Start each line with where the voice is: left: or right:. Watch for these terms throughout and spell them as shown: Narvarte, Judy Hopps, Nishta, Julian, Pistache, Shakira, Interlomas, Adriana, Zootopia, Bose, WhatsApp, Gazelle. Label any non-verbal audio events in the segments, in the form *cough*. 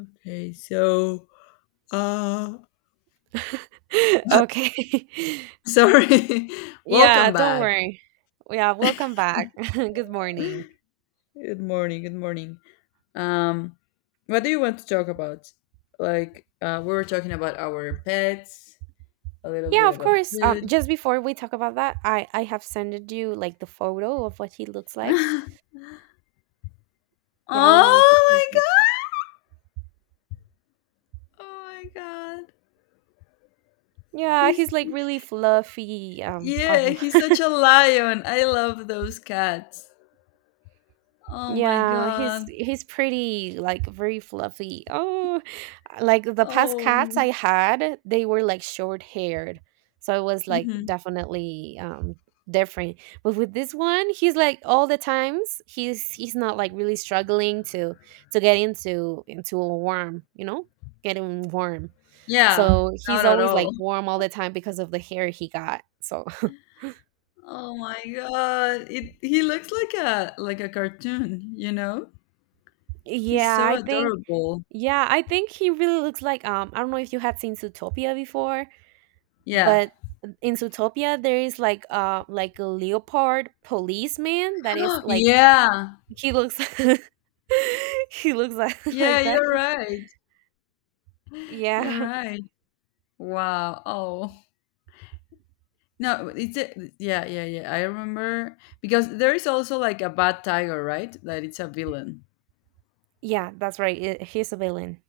left: Okay, uh
right: *laughs* Okay. *laughs*
left: sorry. *laughs* Welcome
right: Yeah, don't
left: back.
right: worry. Yeah, welcome back. *laughs* Good morning.
left: Good morning, good morning. Um what do you want to talk about? Like, we were talking about our pets, a little
right: Yeah,
left: bit
right: of
left: about
right: course.
left: food.
right: Just before we talk about that, I have sent you like the photo of what he looks
left: *laughs*
right: like.
left: Oh
right: Yeah, I don't know if you can
left: my
right: see.
left: god. Oh my god.
right: Yeah, he's
left: He's
right: like really fluffy. I don't
left: Yeah,
right: know.
left: he's such a lion. I love those cats. Oh my
right: Yeah, he's
left: god.
right: he's pretty like very fluffy. Oh, like the past
left: Oh.
right: cats I had, they were like short haired. So it was like
left: Mhm.
right: definitely different. But with this one, he's like all the times he's not like really struggling to get into a warm, you know? Getting warm.
left: Yeah,
right: So he's
left: not at
right: always
left: all.
right: like warm all the time because of the hair he got. So
left: Oh my god. It He looks like a cartoon, you know? He's
right: yeah,
left: so
right: I think
left: adorable.
right: yeah, I think he really looks like I don't know if you had seen Zootopia before,
left: Yeah.
right: but in Zootopia there is like a leopard policeman that is
left: *gasps*
right: like
left: Yeah.
right: he looks *laughs* he looks
left: Yeah,
right: like that.
left: you're right. You're
right: Yeah.
left: right. Wow. Oh. No, yeah, yeah, yeah. I remember because there is also like a bad tiger, right? That it's a villain.
right: Yeah, that's right. He's a villain.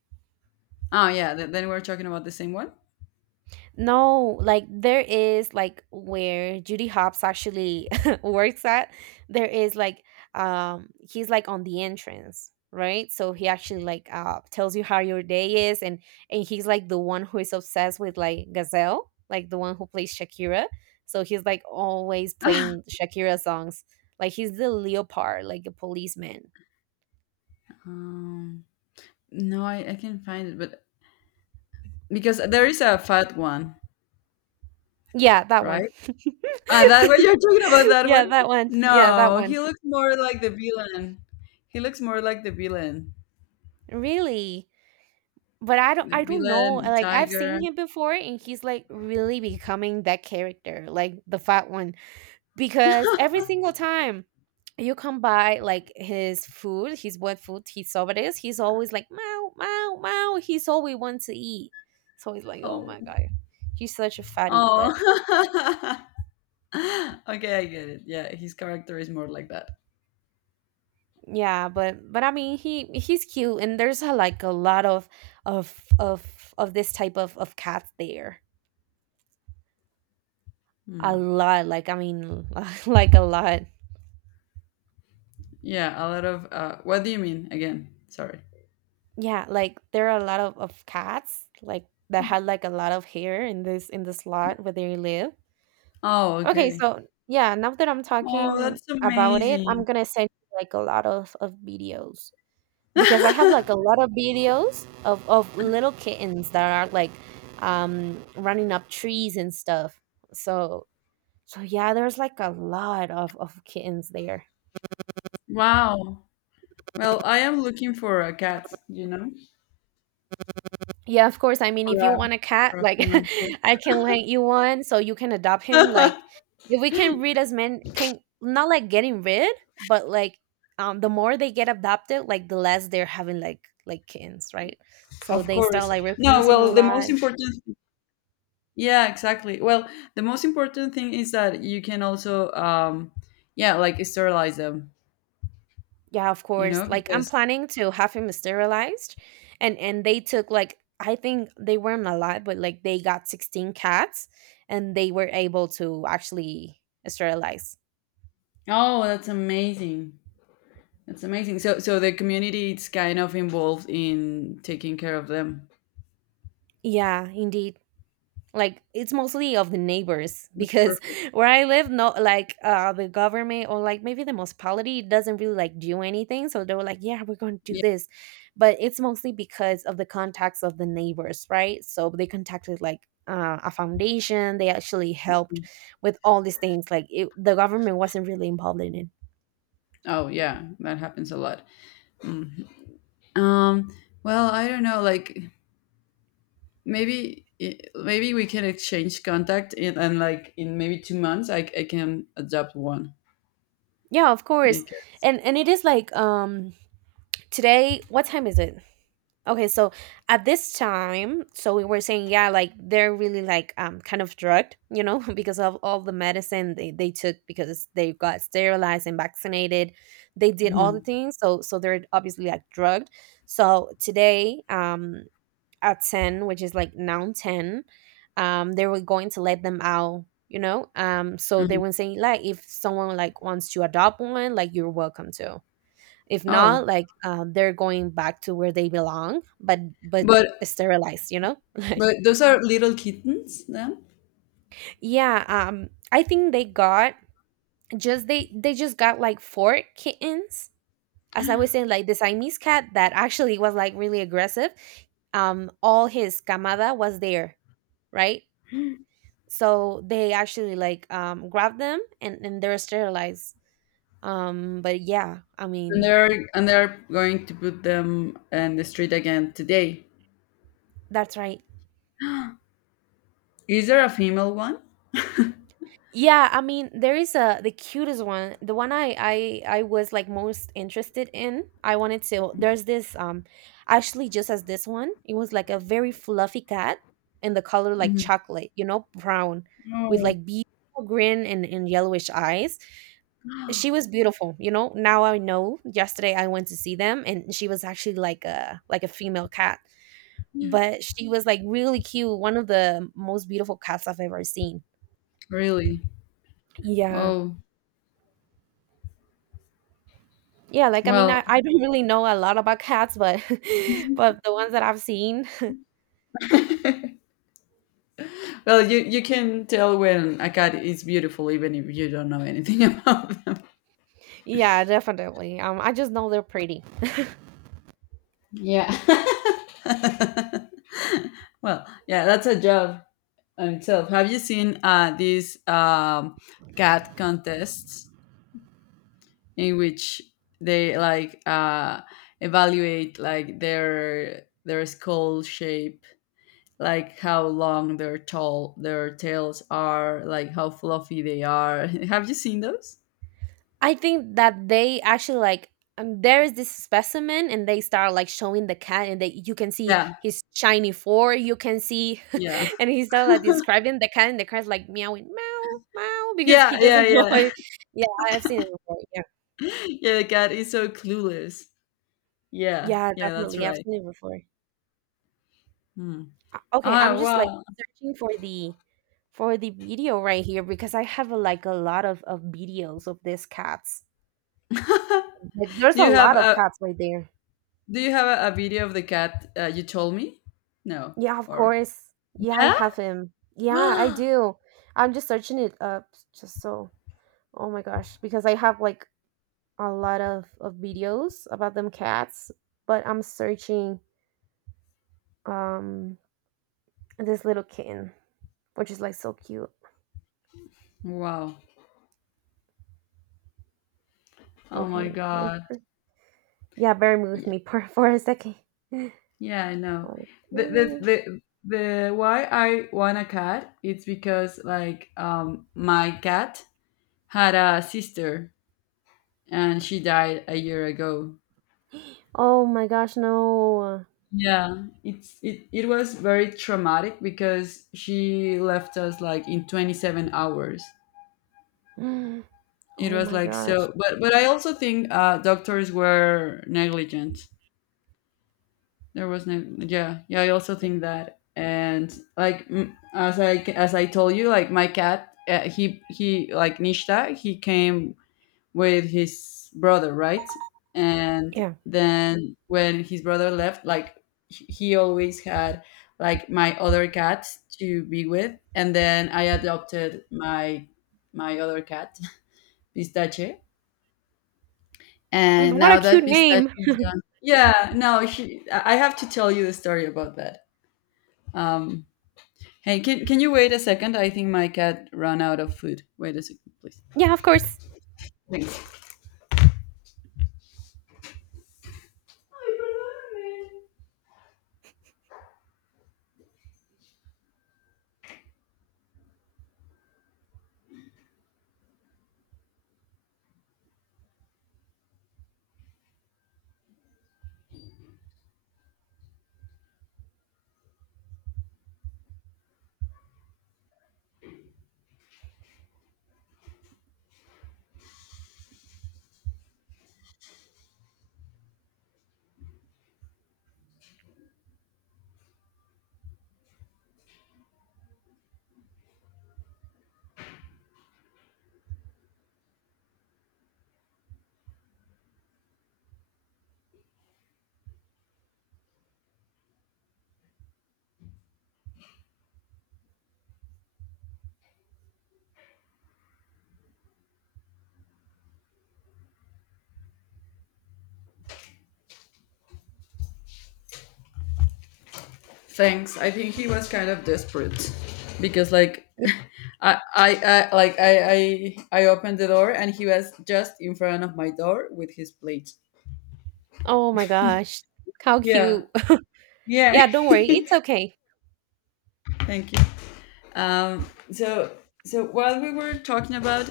left: Oh yeah, then we're talking about the same one.
right: No, like there is like where Judy Hopps actually *laughs* works at. There is like he's like on the entrance, right? So he actually like tells you how your day is, and he's like the one who is obsessed with like Gazelle, like the one who plays Shakira. So he's like always playing
left: *laughs*
right: Shakira songs. Like he's the leopard, like a policeman.
left: um, no, I can find it, but because there is a fat one,
right: Yeah, that one.
left: right?
right: *laughs*
left: Ah, that one, *laughs* you're talking about
right: *laughs*
left: that one?
right: Yeah, that one. Yeah, that
left: No,
right: one.
left: he looks more like the villain. He looks more like the villain.
right: Really? But
left: The
right: I don't know,
left: villain
right: like, I've
left: tiger.
right: seen him before, and he's, like, really becoming that character, like, the fat one, because every single time you come by, like, his food, his wet food, his sobres, he's always like, "Meow, meow, meow," he's all we want to eat. So it's like, "Oh
left: Oh,
right: my god, he's such a fatty," but
left: oh. *laughs* Okay, I get it. Yeah, his character is more like that.
right: yeah, but I mean, he's cute, and there's a like, a lot of of of this type of cats there. A
left: Hmm.
right: lot, like, I mean, *laughs* like, a lot.
left: Yeah, a lot of. What do you mean again? Sorry.
right: Yeah, like there are a lot of cats like that had like a lot of hair in this lot where they live.
left: Oh,
right: Okay,
left: okay.
right: so yeah, now that I'm
left: Oh,
right: talking
left: that's
right: about it,
left: amazing.
right: I'm gonna send you like a lot of videos because I have like a
left: *laughs*
right: lot of videos of little kittens that are like running up trees and stuff. So so yeah, there's like a lot of kittens there.
left: Wow. Well, I am looking for a cat. You know,
right: Yeah, of course. I mean,
left: for
right: if you
left: a,
right: want a cat,
left: for a
right: like
left: female
right: *laughs* I can lend you one so you can adopt him.
left: pet.
right: Like
left: *laughs*
right: if we can read as men can not like getting rid, but like the more they get adopted, like the less they're having like kittens, right? So
left: Of
right: they start
left: course.
right: like
left: No,
right: reproducing a
left: well, the most
right: lot.
left: important, yeah, exactly. Well, the most important thing is that you can also, yeah, like sterilize them,
right: Yeah, of course. Like I'm
left: because,
right: planning to have him sterilized, and they took like I think they weren't a lot, but like they got 16 cats and they were able to actually sterilize.
left: oh, that's amazing. That's amazing. So, the community is kind of involved in taking care of them.
right: Yeah, indeed. Like it's mostly of the neighbors *laughs*
left: That's
right: because
left: perfect.
right: where I live no, like the government or like maybe the municipality doesn't really like do anything, so they were like yeah, we're going to do
left: Yeah.
right: this, but it's mostly because of the contacts of the neighbors, right? So they contacted like a foundation. They actually helped with all these things like it, the government wasn't really involved in it.
left: Oh, yeah, that happens a lot. Mhm. Um, well, I don't know, like maybe we can exchange contact and like in maybe 2 months, I can adopt one.
right: Yeah, of course.
left: Because.
right: And it is like today what time is it. Okay, so at this time, so we were saying, yeah, like they're really like kind of drugged, you know, *laughs* because of all the medicine they took because they got sterilized and vaccinated. They did all the
left: Mhm,
right: things, so so they're obviously like drugged. So today, at 10, which is like now 10, they were going to let them out, you know. So they
left: mhm.
right: were saying like if someone like wants to adopt one, like you're welcome to. If
left: Oh,
right: not, like they're going back to where they belong, but
left: but
right: sterilized, you know? *laughs* Like,
left: those are little kittens then,
right: yeah, I think they got just they just got like four kittens. As I was saying, like the Siamese cat that actually was like really aggressive. All his camada was there, right? So they actually like grabbed them, and they're sterilized. But yeah, I
left: and
right: mean
left: they're going to put them in the street again today.
right: that's right.
left: Is there a female one? *laughs*
right: Yeah, I mean, there is a the cutest one. The one I was like most interested in. I wanted to. There's this actually just as this one. It was like a very fluffy cat in the color like
left: Mhm.
right: chocolate, you know, brown with
left: Oh.
right: like beautiful grin, and yellowish eyes. She
left: *gasps*
right: was beautiful, you know. Now I know. Yesterday I went to see them, and she was actually like a female cat, but she was like really cute. One of the most beautiful cats I've ever seen.
left: Really?
right: Yeah.
left: Oh,
right: Yeah, like I mean, I,
left: well,
right: I don't really know a lot about cats, but *laughs* but the ones that I've seen,
left: you can tell when a cat is beautiful even if you don't know anything *laughs* about them.
right: *laughs* yeah, definitely. I just know they're pretty.
left: Yeah. *laughs* Well, yeah, that's a job on itself. Have you seen, these, cat contests in which they like, evaluate like their skull shape, like how long their tails are, like how fluffy they are? *laughs* Have you seen those?
right: I think that they actually like there is this specimen, and they start like showing the cat, and they you can see
left: Yeah,
right: his shiny fur, you can see,
left: yeah,
right: *laughs* and he started like describing the cat, and the cat's like meowing, meow, meow, because he
left: yeah, yeah,
right: doesn't *laughs* know.
left: yeah.
right: It. Yeah, I've seen it before. Yeah,
left: *laughs* Yeah, the cat is so clueless. Yeah,
right: yeah,
left: yeah, that's
right: definitely, I've
left: right.
right: seen it before.
left: Hmm.
right: Okay, I'm
left: Ah,
right: just like
left: wow.
right: searching for the video right here because I have a, like a lot of videos of these cats.
left: *laughs*
right: Like there's
left: Do
right: a
left: you have
right: lot of
left: a
right: cats right there.
left: Do you have a video of the cat, you told me? No.
right: Yeah, of
left: Or
right: course. Yeah, I
left: yeah?
right: have him. Yeah, I
left: *gasps*
right: do. I'm just searching it up just so. Oh my gosh, because I have like a lot of videos about them cats, but I'm searching um this little kitten, which is like so cute.
left: Wow. Oh my
right: Okay, wait
left: god.
right: for yeah, bear with
left: Yeah,
right: me *laughs* for a second.
left: yeah, I know.
right: Okay.
left: The Why I want a cat, it's because like, my cat had a sister and she died a year ago.
right: Oh my gosh, no.
left: Yeah, it was very traumatic because she left us like in 27 hours.
right: *gasps*
left: It
right: Oh
left: was
right: my
left: like
right: gosh.
left: so, but I also think, doctors were negligent. There was no, yeah, yeah. I also think that, and like, as I told you, like my cat, he like Nishta, he came with his brother, right? And
right: Yeah.
left: then when his brother left, like he always had like my other cat to be with, and then I adopted my other cat, *laughs* Pistache.
right: Mm,
left: And
right: what a
left: now
right: cute
left: that pistachio
right: name.
left: is gone. Yeah, no, I have to tell you the story about that. Um, hey, can you wait a second? I think my cat ran out of food. Wait a second, please.
right: Yeah, of course.
left: Thanks. Thanks. I think he was kind of desperate because, like,
right: Y-
left: *laughs* I like I opened the door and he was just in front of my door with his plate.
right: Oh my gosh. How
left: Yeah.
right: cute. *laughs*
left: Yeah.
right: Yeah, don't worry. It's okay.
left: *laughs* Thank you. So, while we were talking about,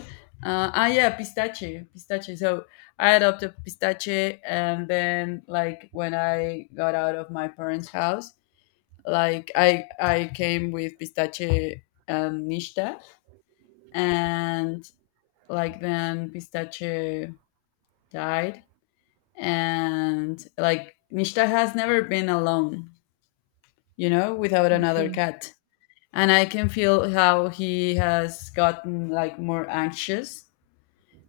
left: yeah, pistache, so I adopted pistache and then like when I got out of my parents' house, like I came with pistache and nishta, and like then pistache died, and like nishta has never been alone, without another
right: Okay.
left: cat. And I can feel how he has gotten like more anxious.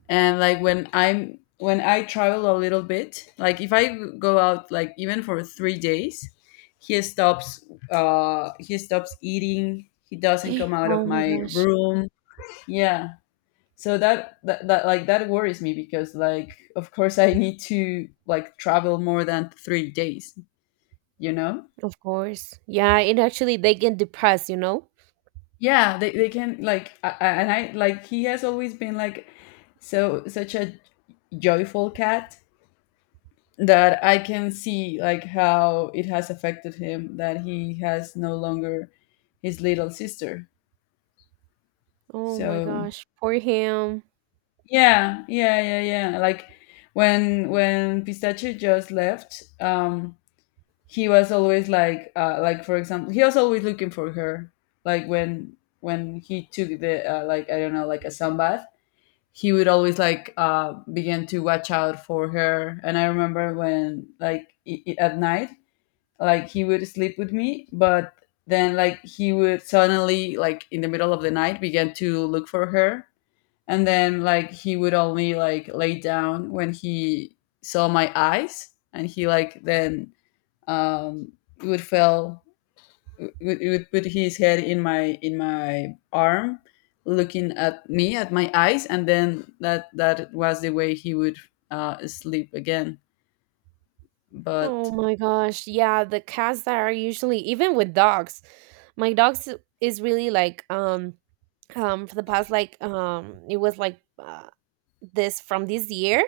left: And like when I travel a little bit, like if I go out like even for 3 days, he stops he stops eating. He doesn't come
right: *gasps*
left: out of
right: Oh my
left: my
right: gosh.
left: room. Yeah. So that worries me because like of course I need to like travel more than 3 days, you know?
right: Of course. Yeah, it actually they get depressed, you know?
left: Yeah, they can like, I- and I like he has always been like such a joyful cat that I can see like how it has affected him that he has no longer his little sister.
right: Oh my
left: So
right: gosh. Poor him.
left: yeah, yeah, yeah, yeah. Like when Pistachio just left, he was always like, like for example, he was always looking for her. Like when he took the, like I don't know, like a sunbath, he would always like, begin to watch out for her. And I remember when like, at night, like he would sleep with me, but then like he would suddenly like in the middle of the night begin to look for her, and then like he would only like lay down when he saw my eyes, and he like then, um, would fell would, would put his head in my arm looking at me at my eyes, and then that was the way he would, sleep again, but.
right: Oh my gosh. Yeah, the cats that are usually even with dogs. My dogs is really like for the past like it was like this from this year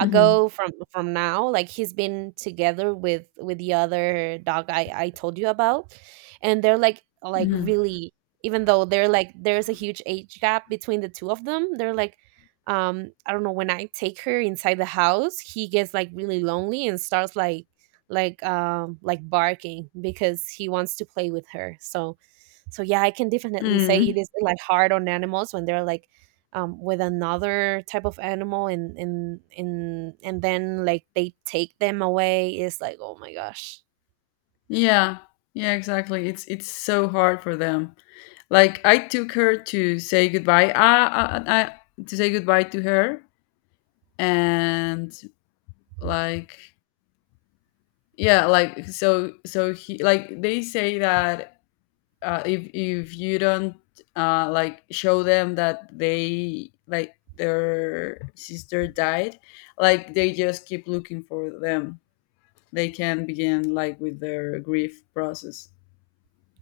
left: Mhm,
right: from now like he's been together with the other dog I told you about, and they're like
left: mhm.
right: really even though they're like there's a huge age gap between the two of them, they're like I don't know, when I take her inside the house, he gets like really lonely and starts like like barking because he wants to play with her, so so yeah, I can definitely say
left: Mm,
right: it is like hard on animals when they're like with another type of animal, and then like they take them away, it's like oh my gosh.
left: yeah yeah, exactly, it's so hard for them. Like I took her to say goodbye, to say goodbye to her, and like, yeah, like so, he like they say that, if you don't, like show them that they like their sister died, like they just keep looking for them. They can begin like with their grief process.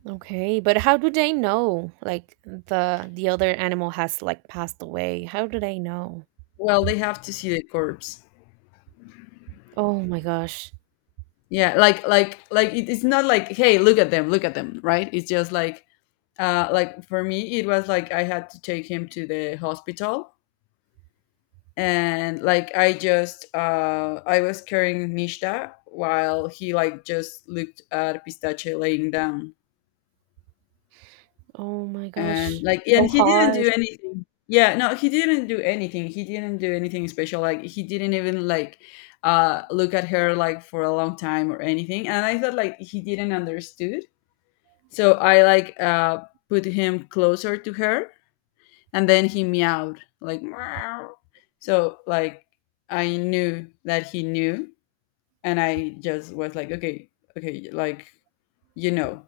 right: Okay, but how do they know like the other animal has like passed away, how do they know?
left: Well, they have to see the corpse.
right: Oh my gosh.
left: Yeah, it, it's not like, hey, look at them, right? It's just like, like for me, it was like I had to take him to the hospital, and like I was carrying mishta while he like just looked at pistache laying down,
right: Oh my
left: and
right: gosh.
left: like, and
right: So
left: he didn't
right: harsh.
left: do anything. Yeah, no, he didn't do anything, he didn't do anything special, like he didn't even like, look at her like for a long time or anything, and I thought like he didn't understood, so I like, put him closer to her, and then he meowed like meow, so like I knew that he knew, and I just was like, okay, okay, like, you know,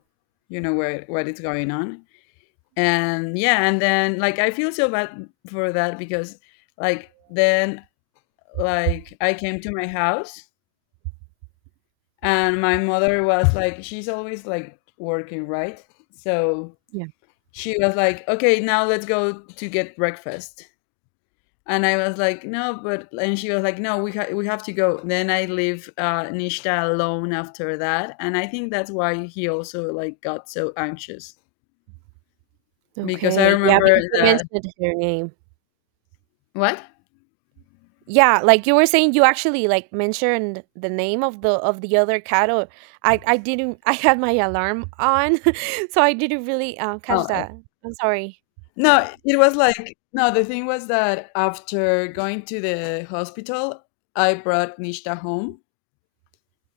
left: you know where what is going on, and yeah, and then like I feel so bad for that because like then like I came to my house and my mother was like, she's always like working, right? So
right: Yeah,
left: she was like, okay, now let's go to get breakfast. And I was like, no, but and she was like, no, we we have to go. Then I leave, Nishta alone after that, and I think that's why he also like got so anxious because I
right: okay, yeah,
left: remember
right: because you
left: that,
right: mentioned her name.
left: what?
right: Yeah, like you were saying you actually like mentioned the name of the other cattle. I didn't *laughs* I had my alarm on *laughs* so I didn't really catch
left: Oh, okay.
right: that. I'm sorry.
left: No, it was like no. The thing was that after going to the hospital, I brought Nishta home,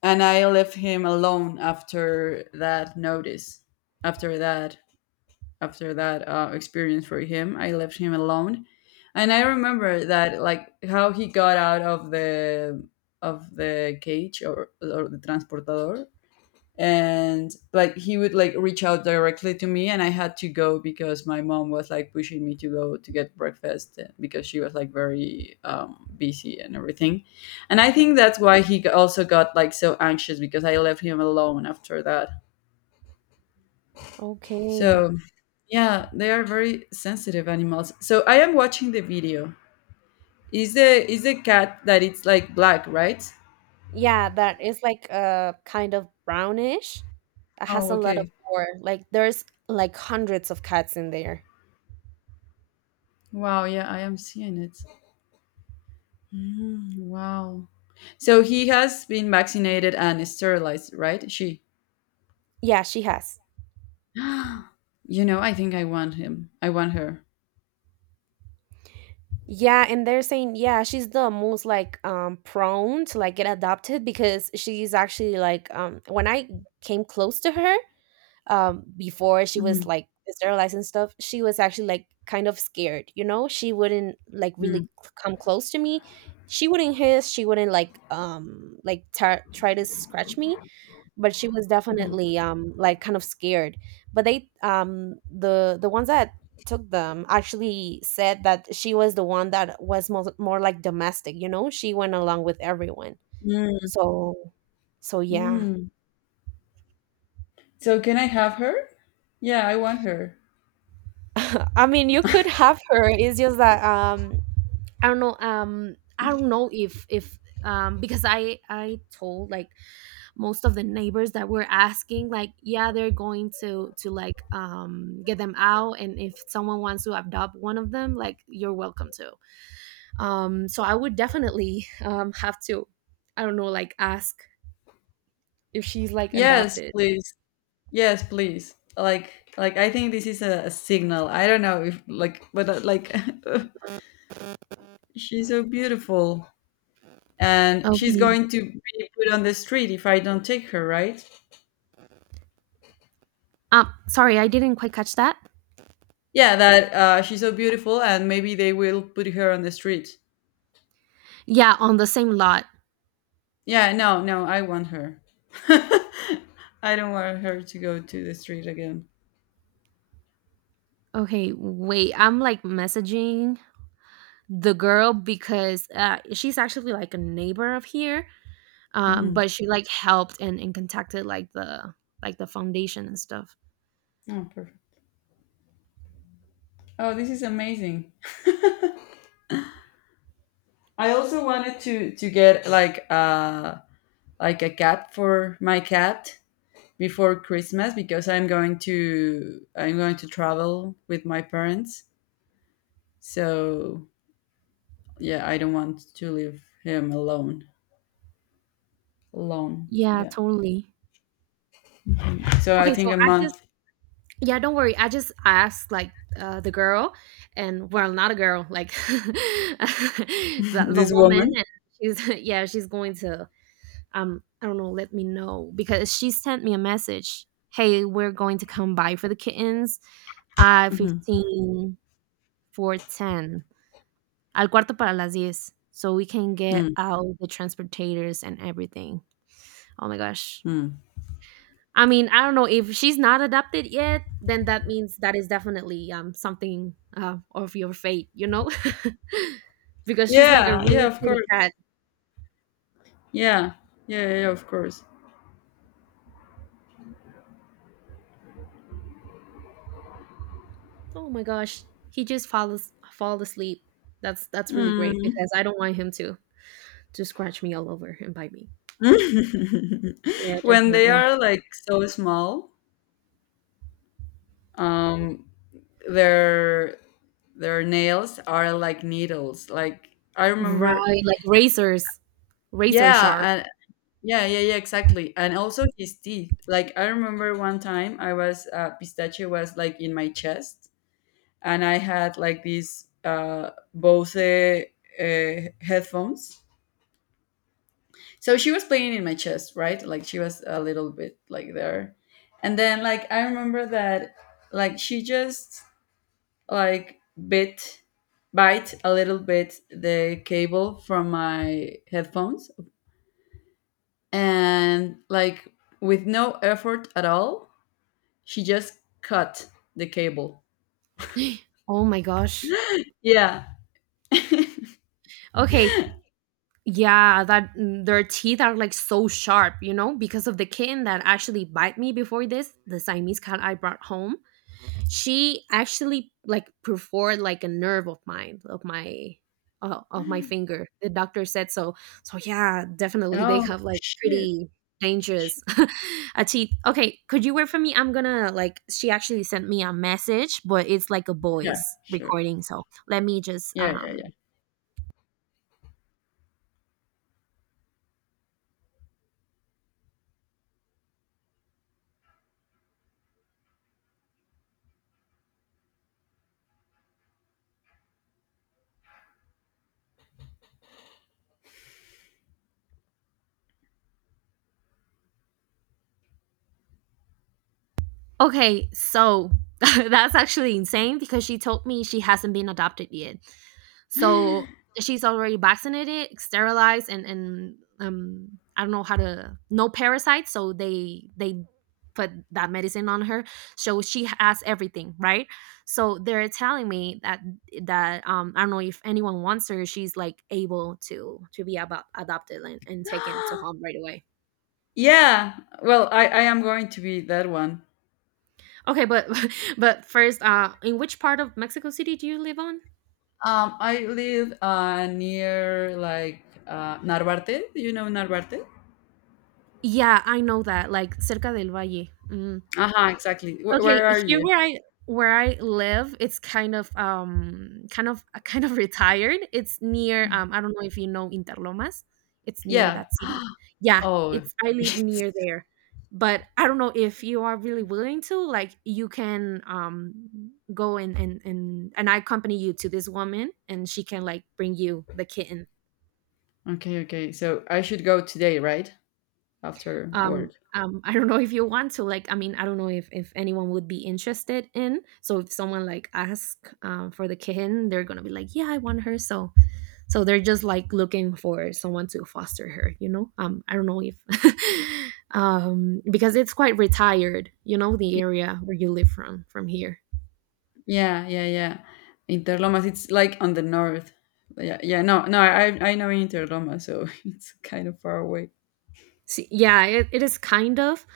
left: and I left him alone after that notice, after that experience for him. I left him alone, and I remember that like how he got out of the cage, or, the transportador, and like he would like reach out directly to me, and I had to go because my mom was like pushing me to go to get breakfast, because she was like very, busy and everything, and I think that's why he, also got like so anxious because I left him alone after that.
right: Okay,
left: So yeah, they are very sensitive animals. So I am watching the video. Is the cat that it's like black, right?
right: yeah, that is like kind of brownish, that has
left: Oh,
right: a lot of
left: okay.
right: fur, like there's like hundreds of cats in there.
left: Wow, yeah, I am seeing it. Mm, wow. So he has been vaccinated and sterilized, right? She.
right: Yeah, she has.
left: *gasps* I think I want him. I want her.
right: Yeah, and they're saying yeah, she's the most like prone to like get adopted because she's actually like when I came close to her, before she was
left: Mm,
right: like sterilized and stuff, she was actually like kind of scared, you know, she wouldn't like really
left: mm,
right: come close to me. She wouldn't hiss, she wouldn't like try to scratch me, but she was
left: mhm,
right: definitely like kind of scared. But they the ones that took them actually said that she was the one that was more, more like domestic, you know, she went along with everyone.
left: mm,
right: So so yeah.
left: mm. So can I have her? Yeah, I want her.
right: *laughs* I mean, you could have her, it's just that I don't know. I don't know if because I told like most of the neighbors that were asking like yeah, they're going to like get them out, and if someone wants to adopt one of them, like you're welcome to. So I would definitely *laughs* have to I don't know like ask if she's like
left: Yes,
right: adopted.
left: please. Yes, please. Like I think this is a signal. I don't know if like, but, like, *laughs* she's so beautiful, and she's
right: Okay.
left: going to be put on the street if I don't take her, right?
right: Sorry, I didn't quite catch that.
left: Yeah, that, she's so beautiful, and maybe they will put her on the street.
right: Yeah, on the same lot.
left: Yeah, no, no, I want her. *laughs* I don't want her to go to the street again.
right: Okay, wait. I'm like messaging the girl because she's actually like a neighbor of here, but
left: Hmm.
right: she like helped and contacted like the foundation and stuff.
left: Oh, perfect. Oh, this is amazing. I also wanted to get like, like a cat for my cat before Christmas because I'm going to travel with my parents. So yeah, I don't want to leave him alone. Alone.
right: Yeah,
left: Yeah.
right: totally.
left: So I
right: Okay,
left: think
right: so
left: a
right: I just,
left: month.
right: yeah, don't worry, I just asked like the girl, and well, not a girl, like *laughs*
left: *laughs*
right: the
left: This
right: woman,
left: woman.
right: and she's *laughs* yeah, she's going to, I don't know, let me know because she sent me a message, hey we're going to come by for the kittens,
left: Mhm.
right: 15 for 10. Al cuarto para las diez, so we can get
left: Mm,
right: out the transportators and everything. Oh my gosh.
left: mm.
right: I mean, I don't know, if she's not adopted yet, then that means that is definitely something of your fate, you know, *laughs* because she's like a
left: Yeah. Yeah.
right: really
left: Of
right: pretty
left: course.
right: cat.
left: Yeah. Yeah. Yeah. Of course.
right: Oh my gosh, he just fall asleep. That's really great
left: Mm.
right: because I don't want him to scratch me all over and bite me. Yeah,
left: *laughs* When they
right: definitely.
left: are like so small, um, their their nails are like needles. Like I remember.
right: Right, like razors, razor
left: Yeah,
right: sharp.
left: and yeah, yeah, yeah, exactly. And also his teeth. Like I remember one time I was pistachio was like in my chest, and I had like these, Bose, headphones. So she was playing in my chest, right? Like she was a little bit like there, and then like I remember that like she just like bit bite a little bit the cable from my headphones, and like with no effort at all, she just cut the cable.
right: *gasps* Oh my gosh.
left: Yeah. *laughs*
right: Okay. Yeah, that their teeth are like so sharp, you know, because of the kitten that actually bite me before this, the Siamese cat I brought home. She actually like perfored like a nerve of mine, of my finger. The doctor said so. So yeah, definitely they
left: Oh
right: have like
left: shit.
right: pretty
left: Sh-
right: dangerous *laughs* a teeth. Okay, could you wait for me? I'm gonna like, she actually sent me a message, but it's like a
left: Yeah,
right: voice
left: sure.
right: recording. So let me just
left: Yeah, yeah,
right: Okay, so *laughs* that's actually insane because she told me she hasn't been adopted yet. So she's already vaccinated, sterilized, and I don't know how to, no parasites. So they put that medicine on her. So she has everything, right? So they're telling me that that I don't know if anyone wants her. She's like able to be about adopted and taken to
left: yeah.
right: home right away.
left: *gasps* Yeah. Well, I am going to be that one.
right: Okay, but *laughs* but first, in which part of Mexico City do you live on?
left: I live, near like, Narvarte. Do you know Narvarte?
right: Yeah, I know that, like cerca del Valle. Mm.
left: Uh-huh, exactly.
right: Okay,
left: Where are
right: here
left: you?
right: where I live, it's kind of *laughs* kind of retired. It's near I don't know if you know Interlomas. It's near
left: Yeah.
right: that city.
left: *gasps*
right: Yeah,
left: Oh.
right: it's I live near
left: *laughs*
right: there. But I don't know if you are really willing to, like, you can go and I accompany you to this woman and she can like bring you the kitten.
left: Okay, okay. So I should go today, right? After
right: um,
left: work.
right: um i don't know if you want to, like, I mean, I don't know if anyone would be interested in, so if someone like ask for the kitten, they're gonna be like, yeah, I want her. So so they're just like looking for someone to foster her, you know. I don't know if *laughs* because it's quite retired, you know, the area where you live from here.
left: Yeah, yeah, yeah. Interlomas, it's like on the north. Yeah, yeah. No, no, I know Interlomas, so *laughs* it's kind of far away.
right: See, yeah, it is kind of.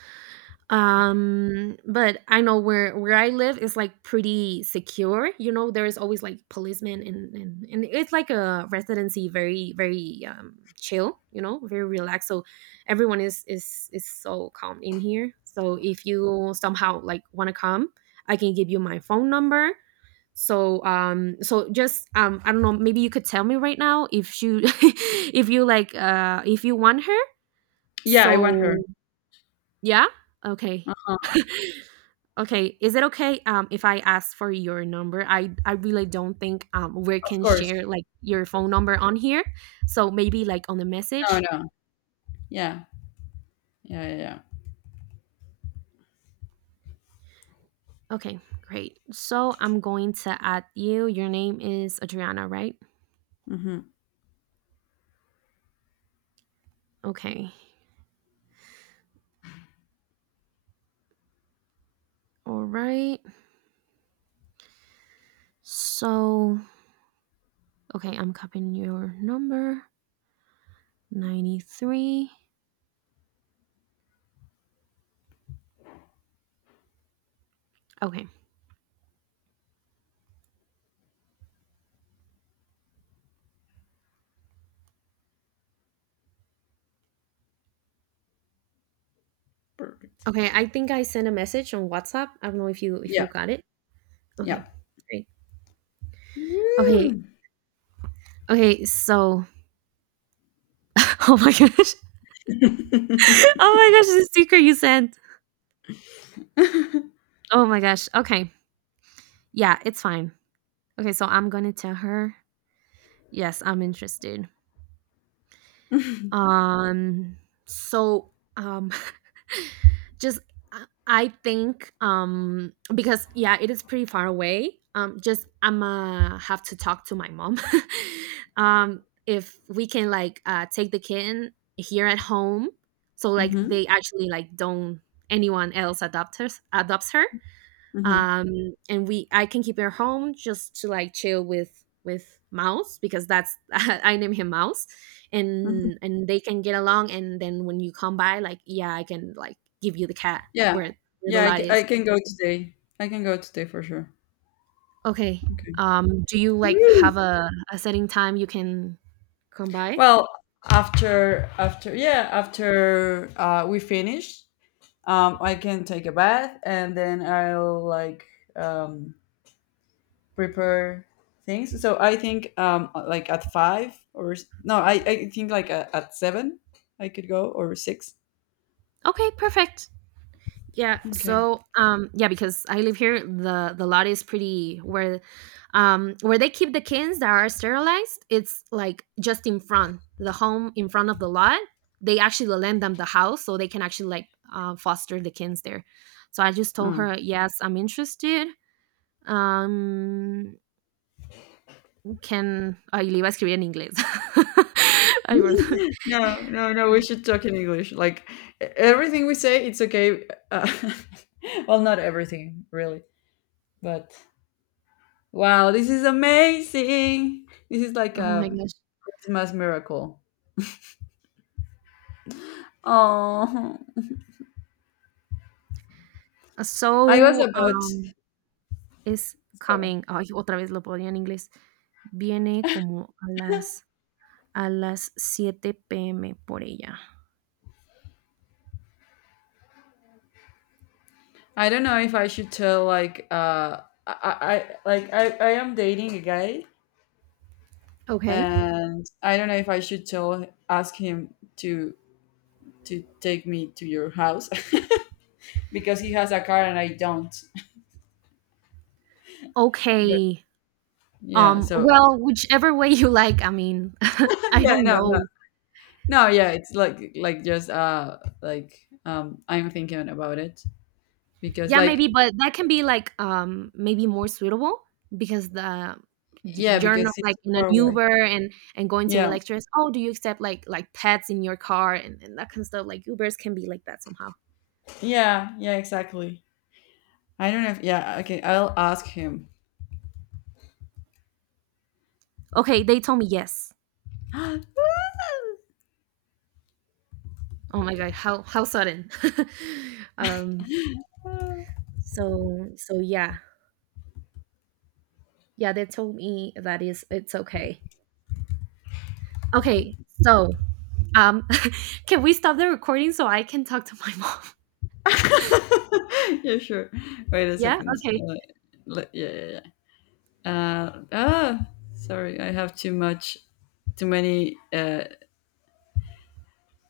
right: But I know where I live is like pretty secure. You know, there is always like policemen and it's like a residency, very chill. You know, very relaxed. So everyone is so calm in here. So if you somehow like want to come, I can give you my phone number. So so just I don't know, maybe you could tell me right now if you *laughs* if you like if you want her.
left: Yeah, I want her.
right: So yeah? Okay. *laughs*
left: Uh-huh.
right: Okay, is it okay, if I ask for your number? I really don't think, we
left: Of
right: can
left: course.
right: share, like, your phone number on here, so maybe, like, on the
left: No,
right: message?
left: no. Yeah, yeah, yeah, yeah.
right: Okay, great. So I'm going to add you. Your name is Adriana, right?
left: Mm-hmm.
right: Okay. Alright. So okay, I'm copying your number, 93. Okay.
left: Perfect.
right: Okay, I think I sent a message on WhatsApp. I don't know if
left: Yeah,
right: you got it. Okay,
left: yeah.
right: great. Okay,
left: Woo.
right: okay, so *laughs* oh my gosh. *laughs*
left: *laughs*
right: Oh my gosh, the sticker you sent. Oh my gosh. Okay. Yeah, it's fine. Okay, so I'm gonna tell her, yes, I'm interested. Um so *laughs* *laughs* just I think because yeah, it is pretty far away. Just I'm going to have to talk to my mom. *laughs* If we can like take the kitten here at home, so like
left: Mm-hmm,
right: they actually like don't anyone else adopts her,
left: hmm,
right: and we I can keep her home just to like chill with mouse, because that's *laughs* I name him mouse,
left: hmm.
right: and they can get along, and then when you come by, like, yeah, I can like give you the cat,
left: Yeah,
right: where where the
left: yeah.
right: lot
left: I
right: is.
left: can go today. I can go today for sure.
right: Okay,
left: Okay.
right: do you like
left: Woo.
right: have a setting time you can come by?
left: Well, after yeah, after, we finish, I can take a bath and then I'll like, um, prepare things. So I think, like at five, no, I think like at seven I could go, or six.
right: Okay, perfect. Yeah.
left: Okay.
right: So, yeah, because I live here, the lot is pretty where they keep the kids that are sterilized. It's like just in front the home in front of the lot. They actually lend them the house so they can actually like foster the kids there. So I just told
left: Mm.
right: her, yes, I'm interested. Um, Can. Ay, le iba a escribir en inglés. *laughs*
left: *laughs*
right: Ay, perdón.
left: No, no, no. We
right: Mm.
left: should talk in English. Like, everything we say, it's okay. Uh, *laughs* well, not everything really, but. Wow, this is amazing. This is like
right: Oh my
left: a
right: gosh.
left: Christmas miracle. Oh, I was
right: So,
left: about,
right: es
left: sorry.
right: coming. Ay, otra vez lo ponía en inglés. Viene como a las 7 p.m. por ella.
left: I don't know if I should tell like, I am dating a guy,
right: Okay.
left: and I don't know if I should tell ask him to take me to your house *laughs* because he has a car and I don't. But,
right: Okay.
left: yeah, so,
right: Well, whichever way you like. I mean, *laughs* I
left: *laughs* yeah,
right: don't
left: no, no.
right: know.
left: No, yeah, it's like just, like, I'm thinking about it because
right: Yeah, maybe,
left: like.
right: but that can be like maybe more suitable because the
left: Yeah,
right: you're not
left: because it's
right: like in an
left: far away.
right: Uber and going to the
left: Yeah,
right: lectures. Oh, do you accept like pets in your car and that kind of stuff? Like Ubers can be like that somehow.
left: yeah, yeah, exactly. I don't know if, yeah, okay, I'll ask him.
right: Okay, they told me yes.
left: *laughs*
right: Oh my god, how sudden. *laughs* um so so yeah. Yeah, they told me that is it's okay. Okay, so um *laughs* can we stop the recording so I can talk to my mom? *laughs*
left: Yeah, sure. Wait a
right: Yeah?
left: second.
right: Okay.
left: Yeah, yeah, yeah. Uh, ah, sorry, I have too much, too many,